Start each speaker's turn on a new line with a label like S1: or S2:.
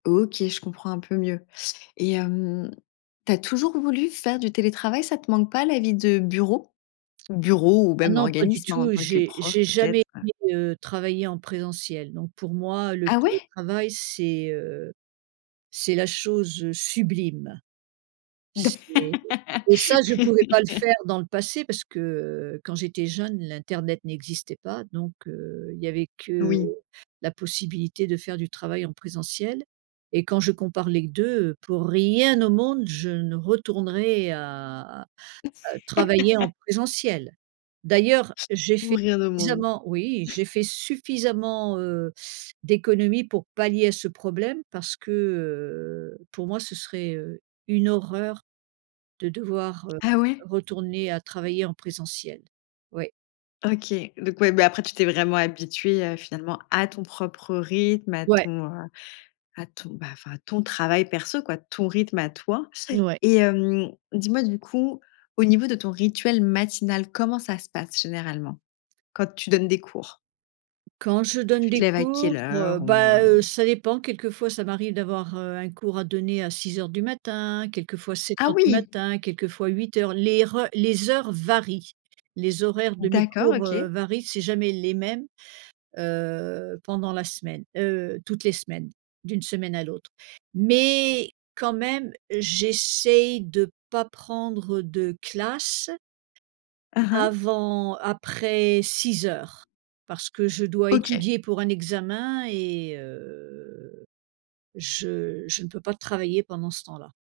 S1: OK, je comprends un peu mieux, et hem, tu as toujours voulu faire du télétravail. Ça te manque pas, la vie de bureau? Bureau, ou
S2: Ah
S1: même
S2: non pas du
S1: organisme, en
S2: tout,
S1: tant que
S2: j'ai
S1: prof
S2: j'ai jamais
S1: peut-être, heu?
S2: été, heu, travailler en présentiel non. Pour moi le
S1: Ah ouais?
S2: télétravail c'est, heu, c'est la chose, heu, sublime!
S1: D'a
S2: C'est et ça je pouvais pas le faire dans le passé parce que, heu, quand j'étais jeune, l'internet n'existait pas donc heu, il y avait que
S1: Oui.
S2: la possibilité de faire du travail en présentiel et quand je compare les 2, heu, pour rien au monde, je ne retournerai à à travailler en présentiel! D'ailleurs j'ai fait
S1: Pour rien au monde.
S2: suffisamment oui j'ai fait suffisamment, heu, d'économies pour pallier à ce problème parce que, heu, pour moi ce serait, heu, une horreur de devoir, heu,
S1: Ah ouais?
S2: retourner à travailler en présentiel. Oui.
S1: OK, donc ouais. Bah, après, tu t'es vraiment habituée, heu, finalement, à ton propre rythme, à
S2: Ouais.
S1: ton, heu, à ton bah enfin, à ton travail perso, quoi. Ton rythme à toi,
S2: N ouais.
S1: et hem, dis-moi, du coup, au niveau de ton rituel matinal, comment ça se passe généralement? Quand tu donnes des cours?
S2: Quand je donne
S1: Tu te
S2: des
S1: lèves à quelle
S2: cours, heu,
S1: heure, ou
S2: bah
S1: heu?
S2: heu, ça dépend. Quelquefois ça m'arrive d'avoir, heu, un cours à donner à 6:00 du matin, quelquefois sept
S1: Ah
S2: heures du
S1: oui!
S2: matin, quelquefois 8:00. Les reu les heures varient. Les horaires de mes
S1: D'accord,
S2: cours, heu,
S1: OK.
S2: varient, c'est jamais les mêmes, heu pendant la semaine, heu, toutes les semaines d'une semaine à l'autre, mais quand même, j'essaye de pas prendre de classe
S1: Mmh mh.
S2: avant après 18:00, parce que je dois
S1: OK.
S2: étudier pour un examen et heu, je je ne peux pas travailler pendant ce temps-là.